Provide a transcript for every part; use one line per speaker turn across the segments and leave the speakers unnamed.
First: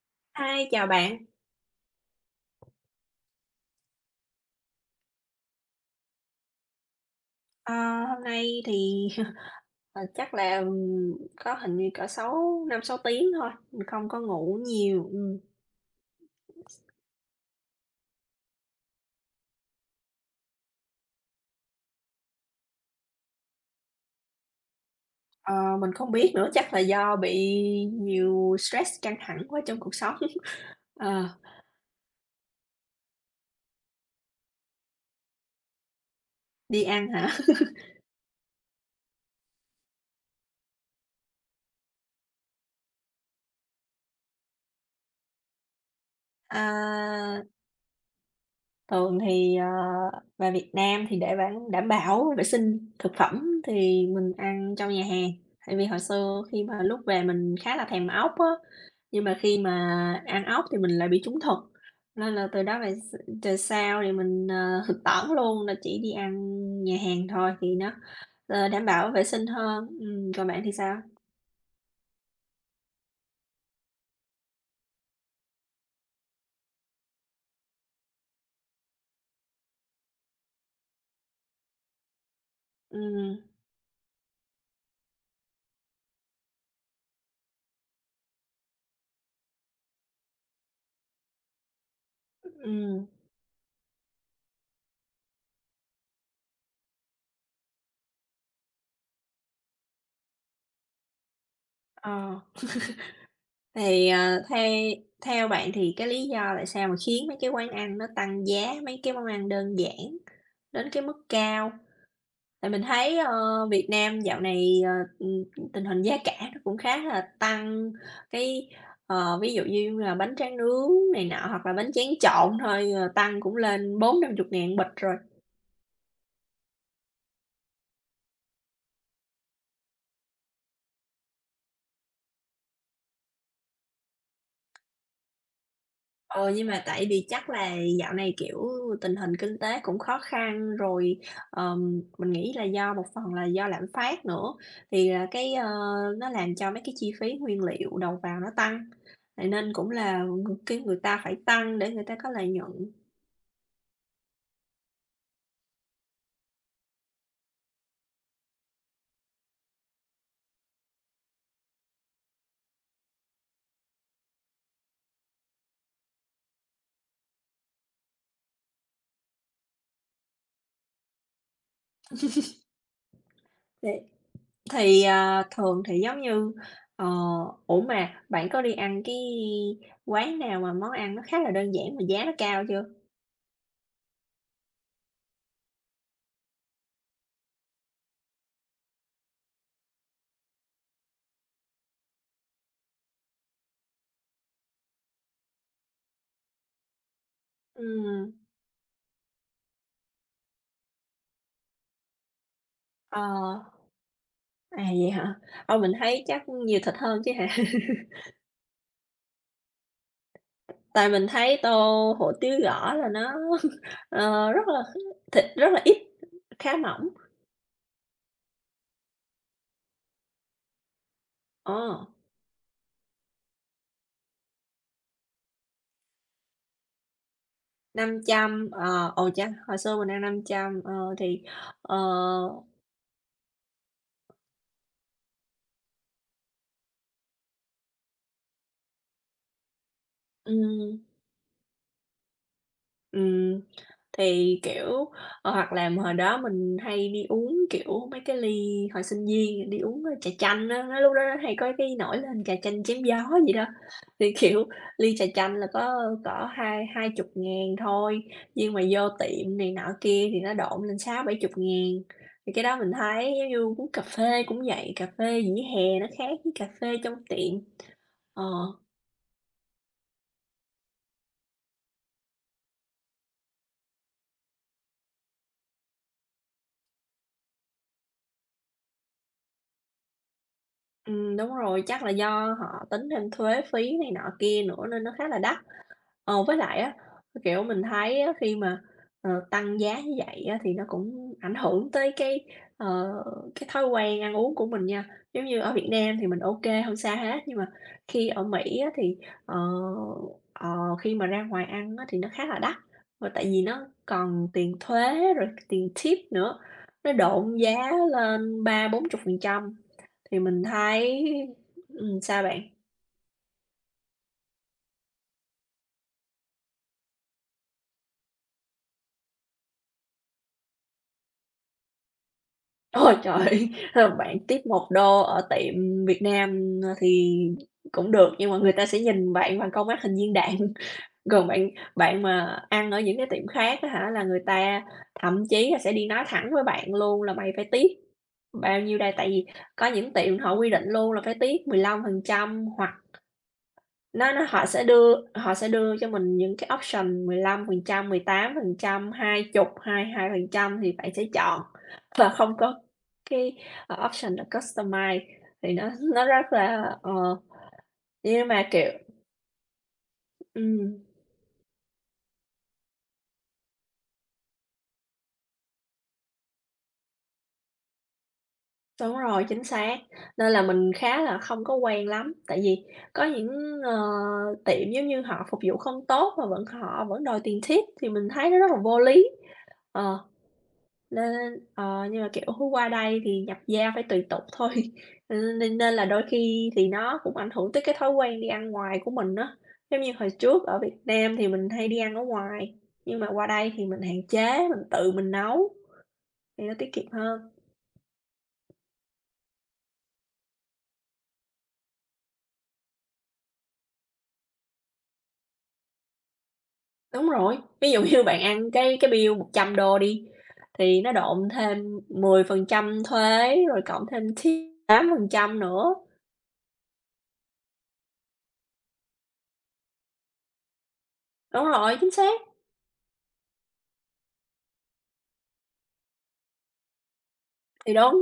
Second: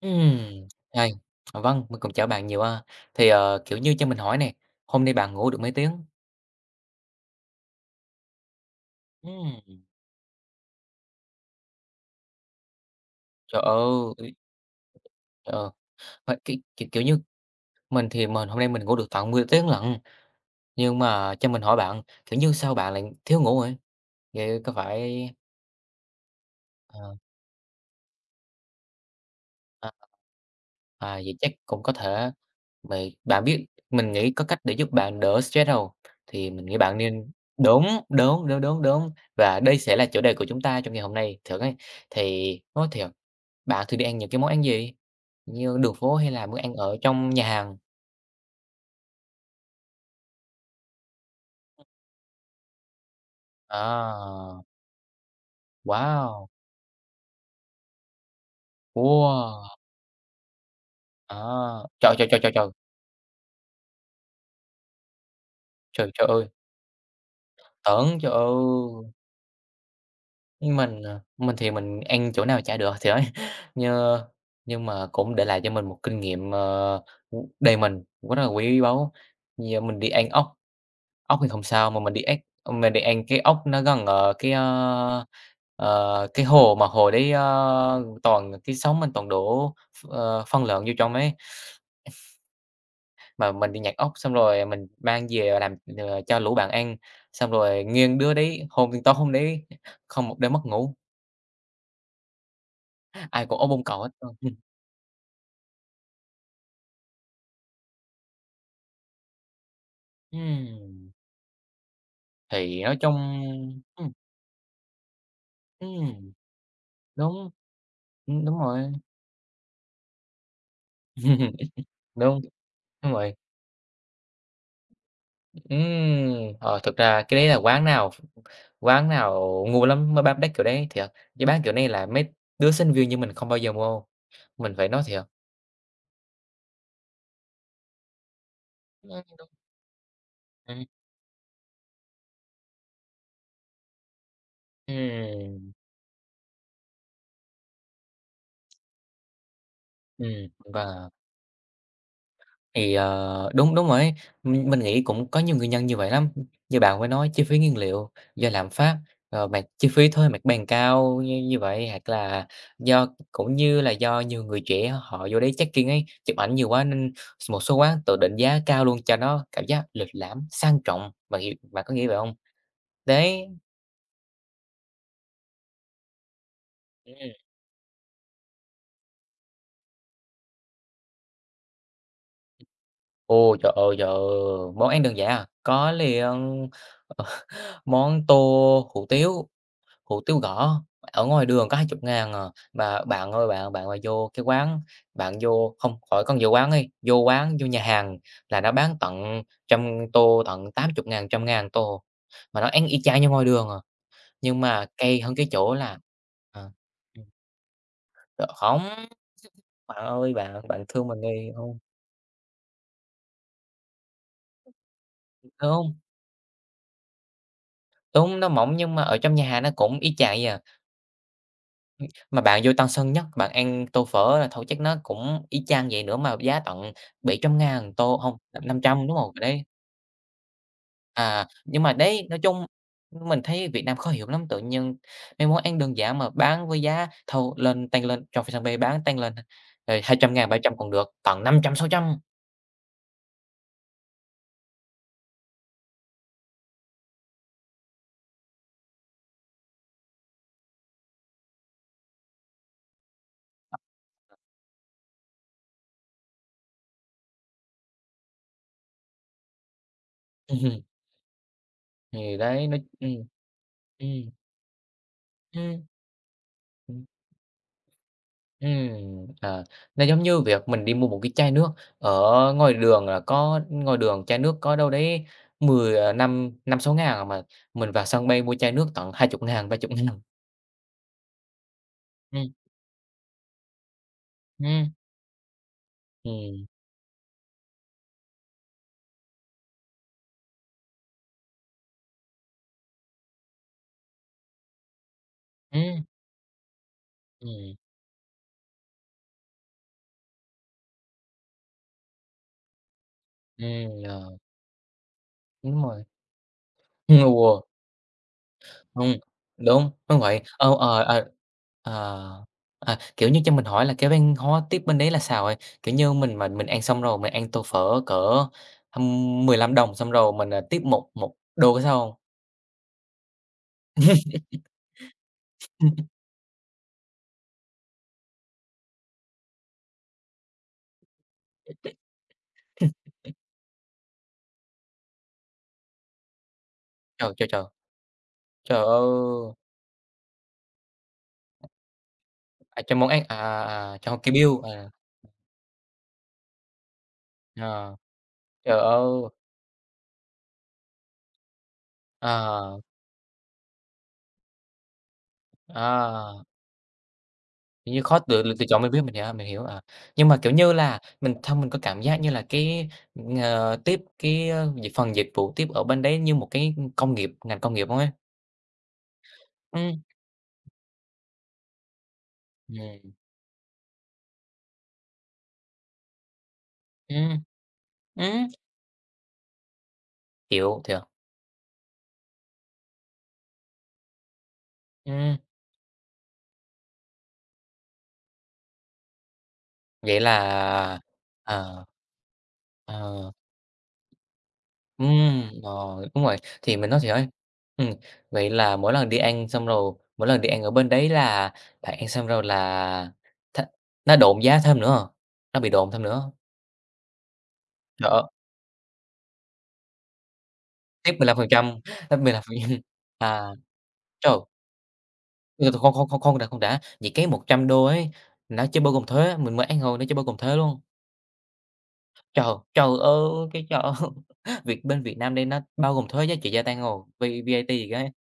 Ừm,
Hi, chào
hay.
bạn.
Vâng, mình cũng chào bạn nhiều ha. Kiểu như, cho mình hỏi nè, hôm nay bạn ngủ được mấy tiếng?
Ờ, hôm nay thì,
Ừm,
chắc là, có hình như cỡ sáu năm sáu tiếng thôi,
trời
mình không có
ơi!
ngủ nhiều.
Ờ, mà ki kiểu kiểu như, mình thì mình hôm nay mình ngủ được tận 10 tiếng lận, nhưng mà cho mình hỏi bạn, kiểu như, sao bạn lại thiếu ngủ vậy? Vậy có phải
Ờ, mình không biết nữa, chắc là
ờ,
do bị nhiều stress căng thẳng quá trong
à,
cuộc sống.
à,
Ờ,
vậy chắc cũng có thể. Vậy bạn biết mình nghĩ có cách để giúp bạn đỡ stress hông? Thì mình nghĩ
đi
bạn
ăn
nên
hả?
đúng, đúng, đúng, đúng, đúng, và đây sẽ là chủ đề của chúng ta trong ngày hôm nay. Thường ấy, thì nói thiệt, bạn thường đi ăn những cái món ăn gì? Như đường phố hay là bữa ăn ở trong
À
nhà hàng?
Thường thì, về Việt Nam thì để bản đảm bảo vệ sinh thực phẩm thì mình
À,
ăn trong nhà hàng. Tại vì hồi xưa
wow!
khi mà lúc về mình khá là thèm ốc á, nhưng mà khi
Wow!
mà ăn ốc thì mình lại bị
À,
trúng thực,
trời, trời,
nên
trời,
là
trời,
từ
trời!
đó về sau thì mình, thực tiễn luôn là chỉ
Trời,
đi
trời
ăn
ơi!
nhà hàng thôi thì nó,
Tưởng, trời
ờ, đảm
ơi!
bảo vệ sinh hơn. Còn bạn thì
Nhưng
sao?
mình, ờ, mình thì mình ăn chỗ nào chả được thì ấy, như nhưng mà cũng để lại cho mình một kinh nghiệm, đời mình cũng rất là quý báu. Như mình đi ăn ốc, ốc thì không sao, mà mình đi ếch mình đi ăn
Ừm,
cái ốc nó gần, cái hồ mà hồ đấy, ơ, toàn cái sóng mình toàn đổ phân lợn vô trong ấy,
ừm,
mà mình đi nhặt ốc xong rồi mình mang về làm, cho lũ bạn ăn, xong rồi nghiêng đứa đấy hôm tối hôm đấy không một đêm mất ngủ,
ờ.
ai cũng ốm bông cậu hết.
Thì, ờ, the Theo bạn thì cái lý do tại sao mà khiến mấy cái quán ăn nó tăng giá mấy cái món ăn đơn giản đến cái
Ừm,
mức cao? Tại mình
thì nói chung
thấy, Việt
ừm,
Nam dạo này, ừm, tình hình giá
ừm,
cả nó cũng khá là
đúng,
tăng,
đúng
cái,
rồi,
ví dụ như là bánh tráng nướng này nọ hoặc là bánh tráng
đúng,
trộn thôi,
đúng
ờ,
rồi,
tăng cũng lên bốn 000 chục ngàn bịch rồi.
ừm, thực ra cái đấy là quán nào ngu lắm mới bán bát kiểu đấy, thiệt, chứ bán kiểu này là mấy đứa sinh viên như mình không bao giờ mua, mình phải nói thiệt.
Ờ nhưng mà tại vì chắc là dạo này, kiểu, tình hình
Ừm,
kinh tế cũng khó khăn
ừm,
rồi, mình nghĩ là do một phần là do lạm phát nữa, thì, à, cái, ơ,
ừm,
nó làm cho mấy cái chi phí nguyên liệu đầu vào nó tăng, vậy nên cũng là
ừm,
cái người
và
ta phải tăng để người ta có lợi nhuận.
Đúng, đúng rồi ấy. Mình nghĩ cũng có nhiều nguyên nhân như vậy lắm. Như bạn mới nói chi phí nguyên liệu do lạm phát, rồi mặt chi phí thuê mặt bằng cao như như vậy, hoặc là do cũng như là do nhiều người trẻ họ vô đấy check-in ấy, chụp ảnh nhiều quá nên một số quán tự định giá cao luôn cho nó cảm giác lịch lãm, sang trọng, bạn hiểu bạn có nghĩ vậy không? Đấy,
Thì thì, à, thường thì giống như ờ,
ừm.
Ủa, mà bạn có đi ăn cái quán nào mà món ăn nó khá là đơn giản mà giá nó cao chưa?
Ồ, trời ơi, trời ơi! Món ăn đơn giản à, có liền món tô hủ tiếu. Hủ tiếu gõ ở ngoài đường có 20.000 à, mà bạn ơi bạn, bạn mà vô cái quán bạn vô không, khỏi con vô quán đi, vô quán, vô nhà hàng
Ừm,
là nó bán tận trăm tô, tận tám chục ngàn trăm ngàn tô, mà nó ăn y chang như ngoài
ờ.
đường à, nhưng
À,
mà
vậy
cay hơn
hả?
cái chỗ
Ô, mình
là
thấy chắc
ờ,
nhiều thịt hơn
ừm,
chứ hả?
ờ, hổng. Bạn ơi, bạn bạn thương
Tại
mình
mình
đi,
thấy tô
không
hủ tiếu gõ là nó, ờ, rất là thịt
đúng,
rất là
không,
ít, khá mỏng.
đúng, nó mỏng nhưng mà ở trong nhà hàng nó cũng y chang vậy à.
Ờ,
Mà bạn vô Tân Sơn Nhất, bạn ăn tô phở là thôi chắc nó cũng y chang vậy nữa mà giá tận 700.000 tô, hông,
500,
500 đúng
ồ,
hông?
cha,
Đấy,
hồi xưa mình ăn 500,
à, nhưng mà
ờ,
đấy, nói chung mình thấy Việt Nam khó hiểu lắm, tự nhiên mấy món ăn đơn giản mà bán với giá thâu lên tăng lên trong Vietcombank bán tăng lên, rồi hai trăm ngàn ba trăm còn
ừm
được, tận 500, 600.
Ừm, thì, kiểu, hoặc là hồi đó mình hay đi uống, kiểu, mấy cái ly hồi sinh viên đi uống, trà chanh á, nó lúc đó nó hay có cái nổi lên trà chanh chém gió gì đó, thì, kiểu, ly trà chanh là có hai hai chục ngàn thôi, nhưng mà vô tiệm này nọ kia thì nó độn lên sáu bảy chục ngàn.
Thì
Thì cái
đấy,
đó
nói
mình thấy giống như uống cà
ừm,
phê cũng vậy, cà phê vỉa
ừm,
hè nó khác với cà phê
ừm.
trong tiệm. Ờ,
Ừm, à, nó giống như việc mình đi mua một cái chai nước ở ngoài đường là có ngoài đường chai nước có đâu đấy 10 à, năm năm sáu ngàn à, mà mình vào sân bay mua chai nước tận 20.000, 30.000.
Đúng rồi, chắc là
Ừm,
do họ tính thêm thuế phí này nọ kia nữa
ừm,
nên nó khá là đắt. Ờ, với
ừm,
lại á, kiểu, mình thấy á khi mà, tăng giá như vậy á thì nó cũng ảnh hưởng tới ờ, cái thói quen ăn uống của mình nha. Giống như ở Việt
ừm,
Nam thì mình ok không hông sao hết, nhưng mà
ừm,
khi ở Mỹ á thì, ờ, ờ, khi mà ra ngoài ăn á thì nó khá là đắt, và tại vì nó
ừm, ờ,
còn tiền thuế rồi
đúng
tiền
rồi.
tip nữa, nó độn
Ừ,
giá lên ba bốn chục phần trăm
đúng, đúng
thì
vậy.
mình
Ờ, ờ,
thấy
ờ. Ờ,
sao bạn?
kiểu như, cho mình hỏi là cái văn hóa tiếp bên đấy là sao bạn? Kiểu như, mình mà mình ăn xong rồi mình ăn tô phở cỡ, hăm 15 đồng xong rồi mình, tiếp một một đô có sao không?
Ôi trời! Bạn tiếp 1 đô ở tiệm Việt Nam, thì cũng được, nhưng mà người ta sẽ nhìn bạn bằng con mắt hình viên đạn. Còn bạn Bạn mà ăn ở những cái tiệm khác á hả, là người ta thậm chí là sẽ đi nói thẳng với bạn luôn
Trời,
là
trời,
"Mày
trời!
phải tip
Trời
bao nhiêu đây?" Tại vì
ơi!
có những tiệm họ quy định luôn là phải tiết mười lăm tip 15%.
À, cho món ăn à, à, à, cho cái
Nó
bill,
Họ sẽ
à,
đưa họ sẽ đưa cho mình những cái option
ờ,
15%, 18%,
trời
phần trăm mười
ơi!
tám phần trăm, hai mươi, 22% thì bạn sẽ chọn và không
Ờ,
có cái, option là customize thì nó
à,
rất là,
kiểu như, khó lựa
nhưng
lựa
mà,
chọn, mình
kiểu,
biết, mình hiểu, à. Nhưng mà, kiểu như
ừm,
là, mình xong mình có cảm giác như là tiếp cái, ơ, phần dịch vụ tiếp ở bên đấy như một cái công nghiệp, ngành công nghiệp không ấy?
đúng rồi, chính xác,
Ừm,
nên là mình khá là không có quen lắm, tại vì
ừm.
có ờ, tiệm giống như họ phục vụ không tốt mà vẫn họ vẫn đòi
Ừm,
tiền tip thì mình
ừm,
thấy nó rất là vô lý. Ờ.
hiểu, hiểu.
Nên ờ, nhưng mà, kiểu, qua đây thì nhập gia phải tùy tục thôi,
Ừm,
nên nên nên là đôi khi thì nó cũng ảnh hưởng tới cái thói quen đi ăn ngoài của mình á. Giống như
vậy
hồi trước ở Việt
là
Nam thì mình
ờ,
hay đi ăn ở ngoài, nhưng mà
ờ,
qua đây thì mình hạn chế, mình tự mình
ừm,
nấu
rồi, đúng rồi,
thì nó
thì mình
tiết
nói thì
kiệm
nói
hơn.
ừm, vậy là mỗi lần đi ăn xong rồi mỗi lần đi ăn ở bên đấy là bạn ăn xong rồi là th nó độn giá thêm nữa hông? Nó bị độn thêm nữa hông?
Đúng rồi, ví dụ
Trời ơi,
như bạn ăn cái bill 100 đô đi, thì
tiếp
nó
mười lăm phần
độn
trăm
thêm
tiếp
mười phần
15%.
trăm
À,
thuế rồi cộng thêm
trời,
tip 8%
không
nữa.
không không không đã, không đã, vậy cái một trăm đô ấy, nó chưa bao gồm thuế, mình mới ăn rồi nó chưa bao gồm thuế luôn.
Đúng rồi, chính xác.
Trời, trời ơi! Cái chỗ Việt bên Việt Nam đây nó bao gồm thuế giá trị gia tăng rồi, V VAT gì
Thì
đó.
đúng,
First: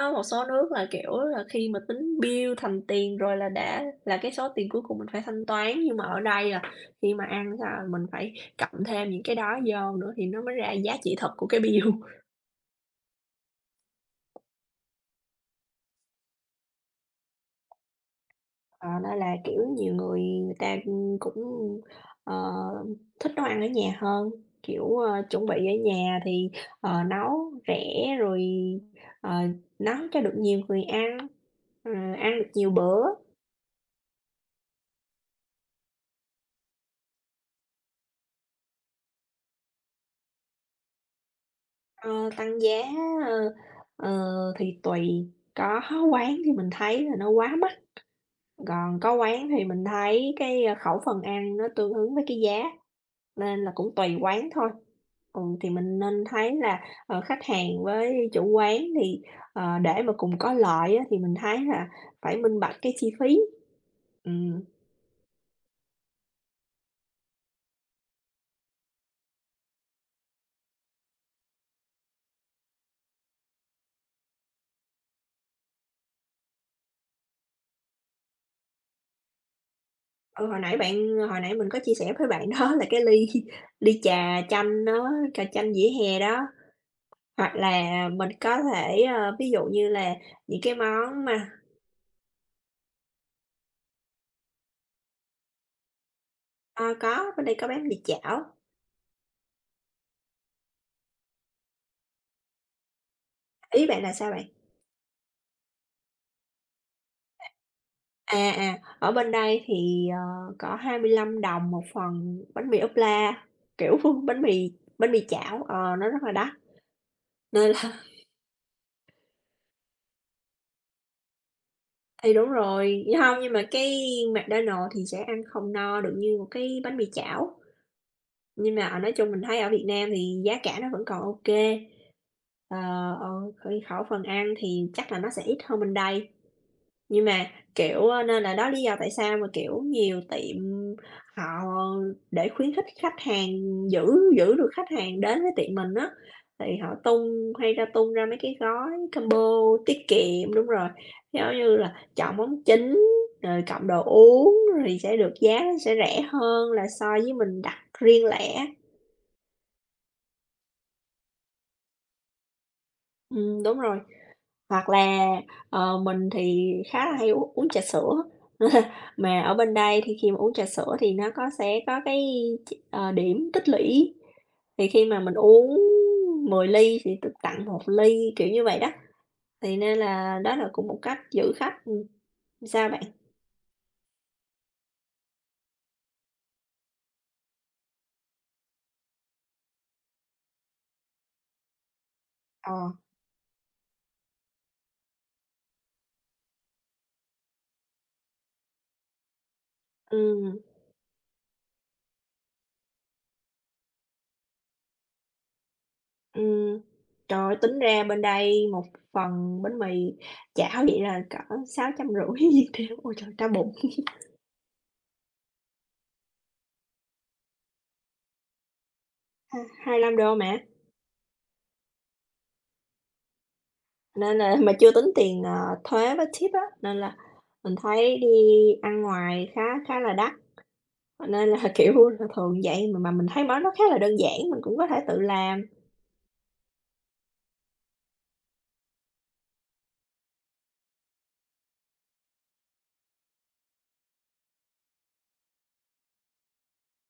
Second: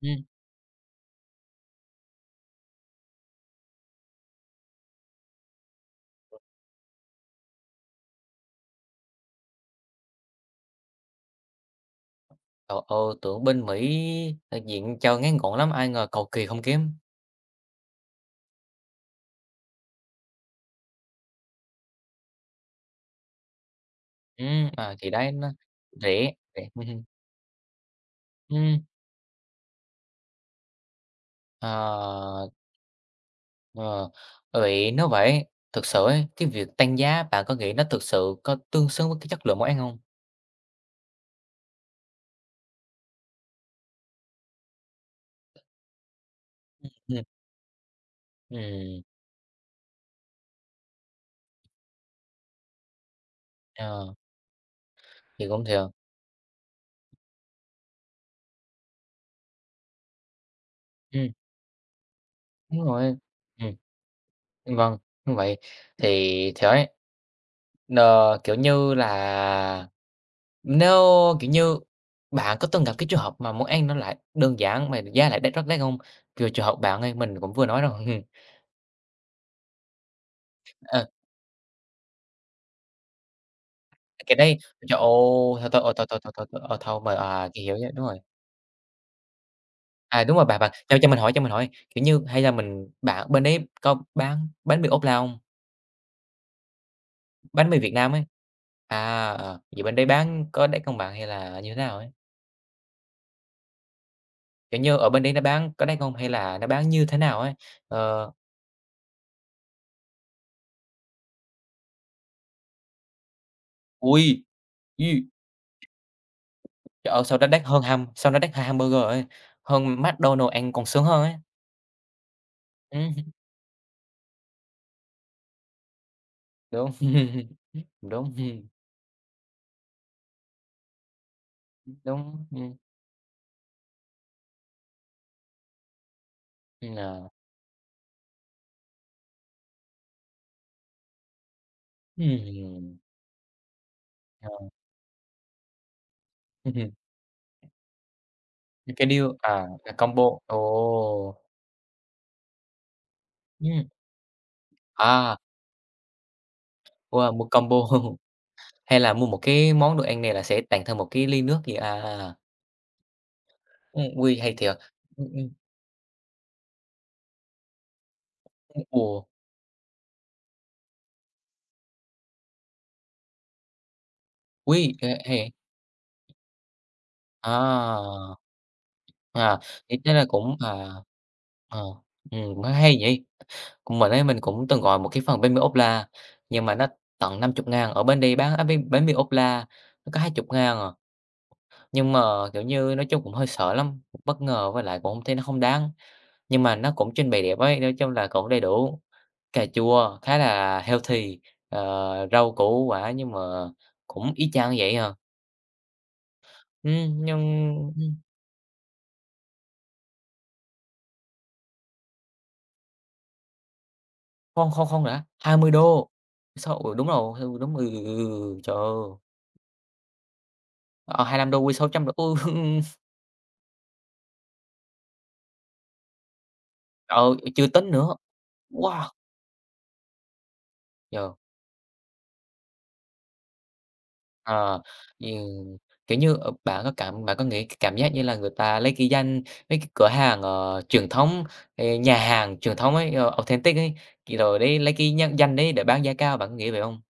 Ừm,
một số nước là, kiểu là, khi mà tính bill thành tiền rồi là đã là cái số tiền cuối cùng mình phải thanh toán, nhưng mà ở đây là khi mà ăn là mình phải cộng thêm những cái đó vô nữa thì nó mới ra giá trị thật của cái bill.
trời ơi, tưởng bên Mỹ đại diện cho ngắn gọn lắm, ai ngờ cầu kỳ không kém.
Ờ, nên là, kiểu, nhiều người người ta, cũng, ờ, thích nấu ăn ở nhà hơn, kiểu,
Thì đấy,
chuẩn
nó
bị ở nhà
rẻ,
thì,
rẻ, hưm,
ờ, nấu rẻ rồi,
ừm,
ờ, nấu cho được nhiều người ăn, ờ, ăn
ờ,
được nhiều bữa.
ờ. Vậy nếu vậy, thực sự ấy, cái việc tăng giá bạn có nghĩ nó thực sự có tương xứng với cái chất lượng món ăn không?
Ờ, tăng giá, ơ, ờ, thì tùy, có quán thì mình thấy là
Ừm,
nó quá mắc, còn
ừm,
có quán thì mình thấy khẩu phần ăn nó tương ứng với cái giá, nên là cũng
ờ,
tùy quán thôi. Ừ,
thì cũng
thì
thiệt.
mình nên thấy là, khách hàng với chủ quán thì, để mà cùng có lợi á, thì
Ừm,
mình thấy là phải minh bạch
đúng
cái chi
rồi,
phí.
ừm,
Ừm,
vâng, như vậy. Thì Ờ, kiểu như là, nếu, kiểu như, bạn có từng gặp cái trường hợp mà món ăn nó lại đơn giản mà giá lại đắt rất đắt không? Kiểu, trường hợp bạn ấy mình cũng vừa nói rồi.
ừ,
Ờ,
hồi nãy mình có chia sẻ với bạn đó là cái ly ly
cái
trà
đấy
chanh
trời ơi,
nó trà
thôi,
chanh
thôi,
vỉa
ờ, thôi,
hè
thôi, thôi,
đó.
thôi, ờ, thôi mà, à,
Hoặc
chị hiểu
là
nha, đúng rồi.
mình có thể, ví dụ như là
À, đúng rồi, bạn
những
bạn
cái
cho mình
món
hỏi cho
mà
mình hỏi, kiểu như, hay là mình bạn bên đấy có bán bánh mì ốp la không?
ờ, có, bên đây có
Bánh mì
bán
Việt
vịt
Nam ấy.
chảo.
À, ờ, vậy bên đấy bán có đắt hông bạn hay là như thế nào ấy?
Ý bạn là sao bạn?
Kiểu như, ở bên đấy nó bán có đắt hông hay là nó bán như thế nào ấy? Ờ.
À, à, ở bên đây thì, có 25 đồng một phần bánh mì ốp la, kiểu, bánh
Ui,
mì bánh mì
ui,
chảo, nó rất là đắt,
trời ơi, sao nó đắt
nên
hơn
là.
ham sao nó đắt hơn hamburger ấy, hơn McDonald's ăn còn sướng hơn ấy.
Thì đúng rồi,
Ừm,
nhưng không nhưng mà cái McDonald's thì sẽ ăn không no được như một cái
đúng,
bánh mì chảo.
đúng,
Nhưng mà, nói chung mình thấy ở Việt Nam thì giá cả nó vẫn còn ok kê,
đúng,
ờ, ờ, thì khẩu phần ăn thì chắc là nó sẽ ít hơn bên đây. Nhưng
à,
mà, kiểu, ơ, nên là đó lý do tại sao mà, kiểu, nhiều tiệm họ để khuyến khích
ừm,
khách hàng giữ giữ
ờ,
được khách hàng đến với tiệm mình á, thì
hừm,
họ tung ra mấy cái gói
những cái deal
combo
à, à,
tiết
combo,
kiệm đúng rồi,
ồ,
giống như là chọn món chính, rồi cộng
ừm,
đồ uống rồi sẽ được
à,
giá sẽ rẻ hơn là so
wow,
với
mua
mình
combo
đặt riêng lẻ.
hay là mua một cái món đồ ăn này là sẽ tặng thêm một cái ly nước gì, à, à, à,
Đúng rồi.
ui, hay thiệt.
Hoặc
Ừm,
là,
ừm,
mình thì khá là hay uống uống trà sữa,
ồ,
mà ở bên đây thì khi mà uống trà sữa thì nó có sẽ có điểm tích lũy, thì
ui,
khi
ê,
mà mình
hay
uống 10 ly thì được tặng một ly,
à!
kiểu như vậy đó,
À,
thì
thì
nên
thế là
là
cũng,
đó là cũng
à,
một cách giữ
ờ,
khách,
nói
sao
hay
bạn?
vậy. Còn mình ấy, mình cũng từng gọi một cái phần bánh mì ốp la, nhưng mà nó tận năm chục ngàn ở bên đây bán á bánh bánh mì ốp la nó có hai chục ngàn à. Nhưng mà, kiểu
Ờ.
như, nói chung cũng hơi sợ lắm, bất ngờ với lại cũng không thấy nó không đáng. Nhưng mà nó cũng trình bày đẹp ấy, nói chung là cũng đầy đủ, cà chua khá
Ừm,
là healthy, rau củ quả nhưng mà cũng y chang vậy hả?
ừm.
Nhưng
Trời ơi, tính
ừ.
ra bên đây một phần bánh mì chảo vậy là cỡ 650 Việt Nam, ôi trời, đau bụng,
Không, không, không đã, hai mươi đô. Sao ừ, đúng rồi, ừ, đúng, ừ, ừ, ừ, ừ, ừ, trời ơi,
25 đô mà.
ờ, $25 quy $600, ôi,
Nên là mà chưa tính tiền thuế với tip á, nên là
trời ơi, chưa
mình
tính nữa,
thấy đi ăn
wow,
ngoài khá khá là đắt,
yeah,
nên là, kiểu, là thường vậy mà mình thấy món nó khá là đơn giản, mình cũng
ờ,
có thể tự
thì,
làm.
kiểu như, ờ, bạn có cảm bạn có nghĩ cái cảm giác như là người ta lấy cái danh mấy cái cửa hàng, truyền thống, nhà hàng truyền thống ấy, authentic ấy, thì rồi đấy lấy cái nhân danh đấy để bán giá cao, bạn có nghĩ vậy không?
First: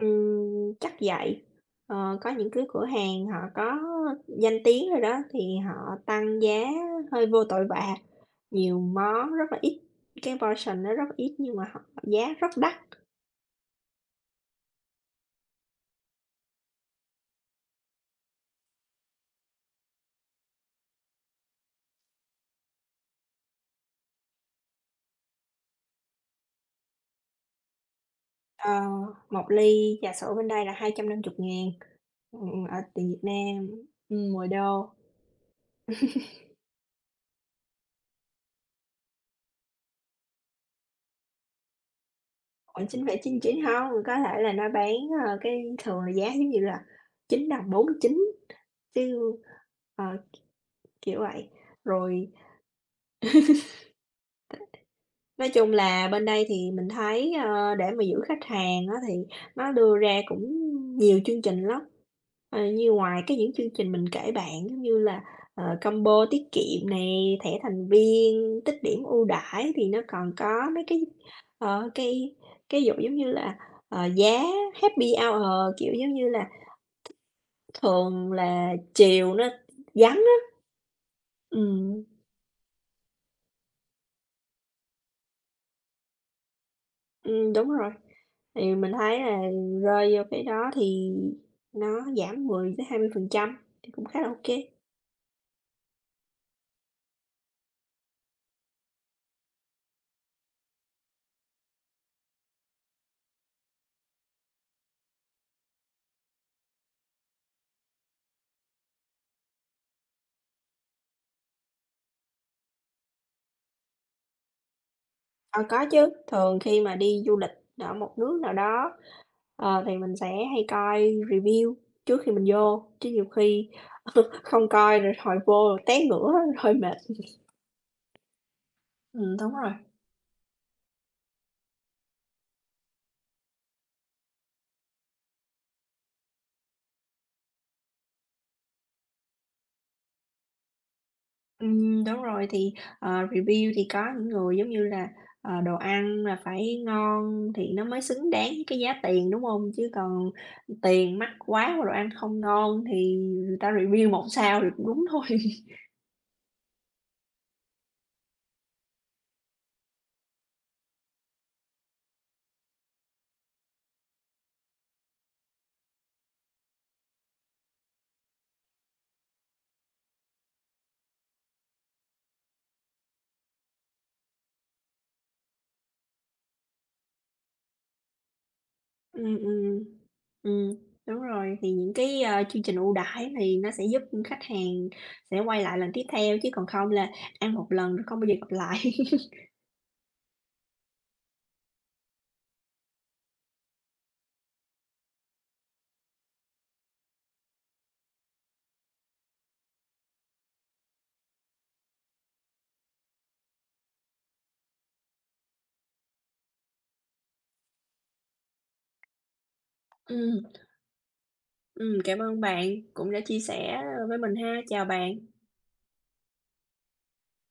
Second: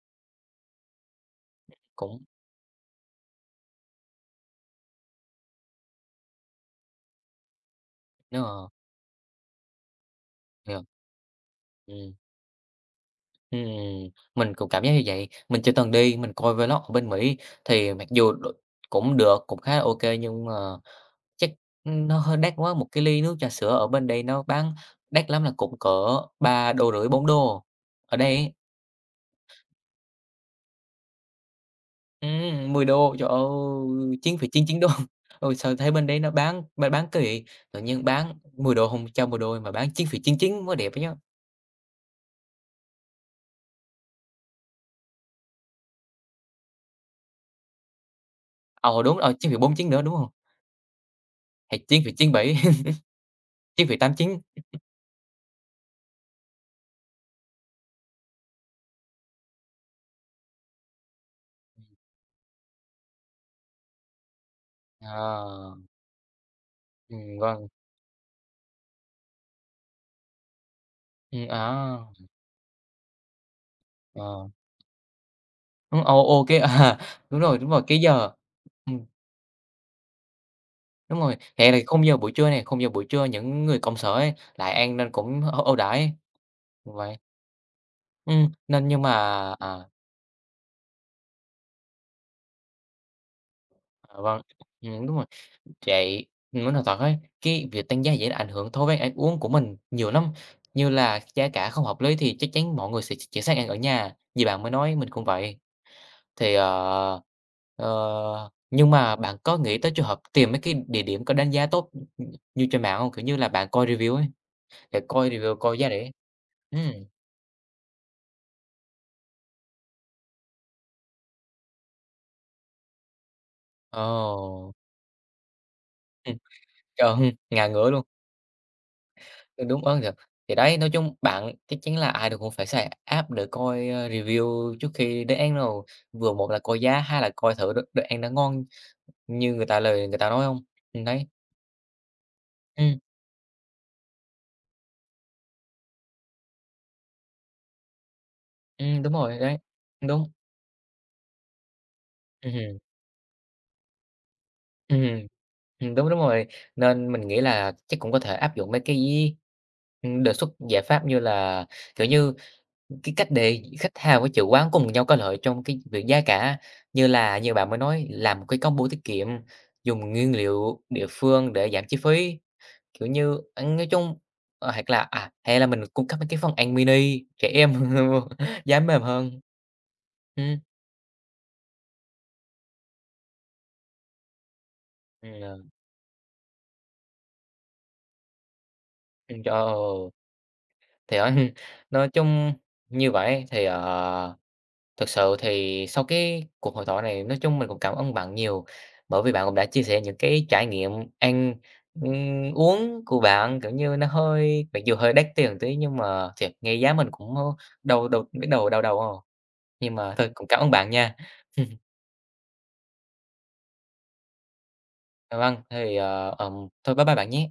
Chắc vậy. Ờ,
Cũng
có những cái cửa hàng họ có danh tiếng rồi đó, thì họ tăng giá hơi vô tội vạ,
đúng rồi,
nhiều món rất là ít, cái
yeah,
portion nó rất ít nhưng mà họ
ừm.
giá rất đắt.
Ừm, mình cũng cảm giác như vậy. Mình chưa từng đi, mình coi vlog ở bên Mỹ thì mặc dù đ cũng được, cũng khá là ô nhưng mà chắc nó hơi đắt quá, một cái ly nước trà sữa ở bên đây nó bán đắt lắm là cũng cỡ ba đô rưỡi bốn đô. Ở đây ấy
Ờ, 1 ly trà sữa bên đây là 250.000, ở tiền
$10,
Việt
trời
Nam,
ơi, chín phẩy
10
chín chín đô.
đô,
Ừ, sao thấy bên đấy nó bán kỳ. Tự nhiên bán $10 hông cho mười đô mà bán chín chín phẩy chín chín mới đẹp ấy nhá.
khoảng 9,99 hông, có thể là nó bán, cái thường là giá giống như là 9,49
Ờ, đúng,
chứ,
rồi, chín phẩy bốn chín nữa,
ờ,
đúng không?
kiểu vậy.
Hay
Rồi.
9,97, 9,89.
Nói chung là bên đây thì mình thấy, để mà giữ khách hàng á thì nó đưa ra cũng nhiều chương trình lắm. Ờ, như ngoài cái những chương trình mình kể bạn, giống như là,
Ờ,
combo tiết kiệm này thẻ
vâng.
thành viên, tích điểm ưu đãi thì nó còn có mấy cái, ờ,
À,
cái vụ giống như là, giá
ờ,
happy hour, kiểu,
đúng,
giống
ô
như
ô,
là,
cái à, đúng rồi, cái giờ
thường là
ừm,
chiều nó vắng á.
đúng rồi, hè này
Ừm.
khung giờ buổi trưa này khung giờ buổi trưa những người công sở ấy lại ăn nên cũng ưu ưu đãi, vậy.
Đúng rồi. Thì
Nên
mình
nhưng mà
thấy là
à,
rơi vô cái đó thì nó giảm 10-20% thì cũng
à,
khá là
vâng,
ok.
đúng rồi, vậy mình muốn nói thật ấy, cái việc tăng giá dễ ảnh hưởng thói quen ăn uống của mình nhiều lắm, như là giá cả không hợp lý thì chắc chắn mọi người sẽ ch chuyển sang ăn ở nhà, như bạn mới nói, mình cũng vậy. Thì, ờ, nhưng mà bạn có nghĩ tới trường hợp tìm mấy cái địa điểm có đánh giá tốt, như trên mạng hông? Kiểu như là, bạn coi review ấy, để coi review,
Ờ,
coi
có
giá
chứ,
rẻ.
thường khi mà
Ừm,
đi du lịch ở một nước nào đó, thì mình sẽ hay coi review trước khi mình vô, chứ nhiều khi
ồ,
không coi rồi hồi vô rồi té ngửa
ừm,
rồi mệt.
trời, hừm, ngà ngửa luôn.
Đúng
Ừ,
rồi.
đúng, ơ, thì đấy, nói chung bạn chắc chắn là ai rồi cũng phải xài app để coi, ơ, review trước khi đến ăn đâu, vừa một là coi giá, hai là coi thử đồ đồ ăn đã ngon như người ta lời người ta nói hông? Đấy,
Đúng rồi, thì,
ừm,
review thì có những người giống như là, đồ ăn là phải ngon thì nó mới xứng đáng với cái giá
đúng
tiền,
rồi,
đúng
đấy,
không? Chứ còn
đúng,
tiền mắc quá mà đồ ăn không
hừm,
ngon thì người ta review một sao thì cũng đúng
ừm.
thôi.
Đúng, đúng rồi. Nên mình nghĩ là chắc cũng có thể áp dụng mấy cái, đề xuất giải pháp như là, kiểu như, cái cách để khách hàng với chủ quán cùng nhau có lợi trong cái việc giá cả. Như là như bạn mới nói, làm một cái combo tiết kiệm, dùng nguyên liệu địa phương để giảm chi phí, kiểu như, ăn nói chung hoặc là, à, hay là mình cung cấp mấy cái phần ăn mini trẻ em giá mềm
Ừm,
hơn.
ừm,
Ừm,
ừm, đúng rồi, thì những cái, chương trình ưu đãi thì nó sẽ giúp khách hàng
ừm,
sẽ
ờ,
quay lại lần tiếp theo, chứ còn không là ăn một lần rồi không bao giờ gặp lại.
trời ơi. Thì á, nói chung như vậy thì, thực sự thì sau cái cuộc hội thoại này nói chung mình cũng cảm ơn bạn nhiều, bởi vì bạn cũng đã chia sẻ những cái trải nghiệm ăn, uống của bạn, kiểu như, nó hơi mặc dù hơi đắt tiền tí nhưng mà thiệt nghe giá mình cũng, đầu đầu biết đầu đau đầu không? Nhưng mà thôi
Ừm,
cũng cảm ơn bạn nha.
cảm ơn bạn cũng đã chia sẻ, với mình ha. Chào bạn.
Vâng, thôi bye bye bạn nhé.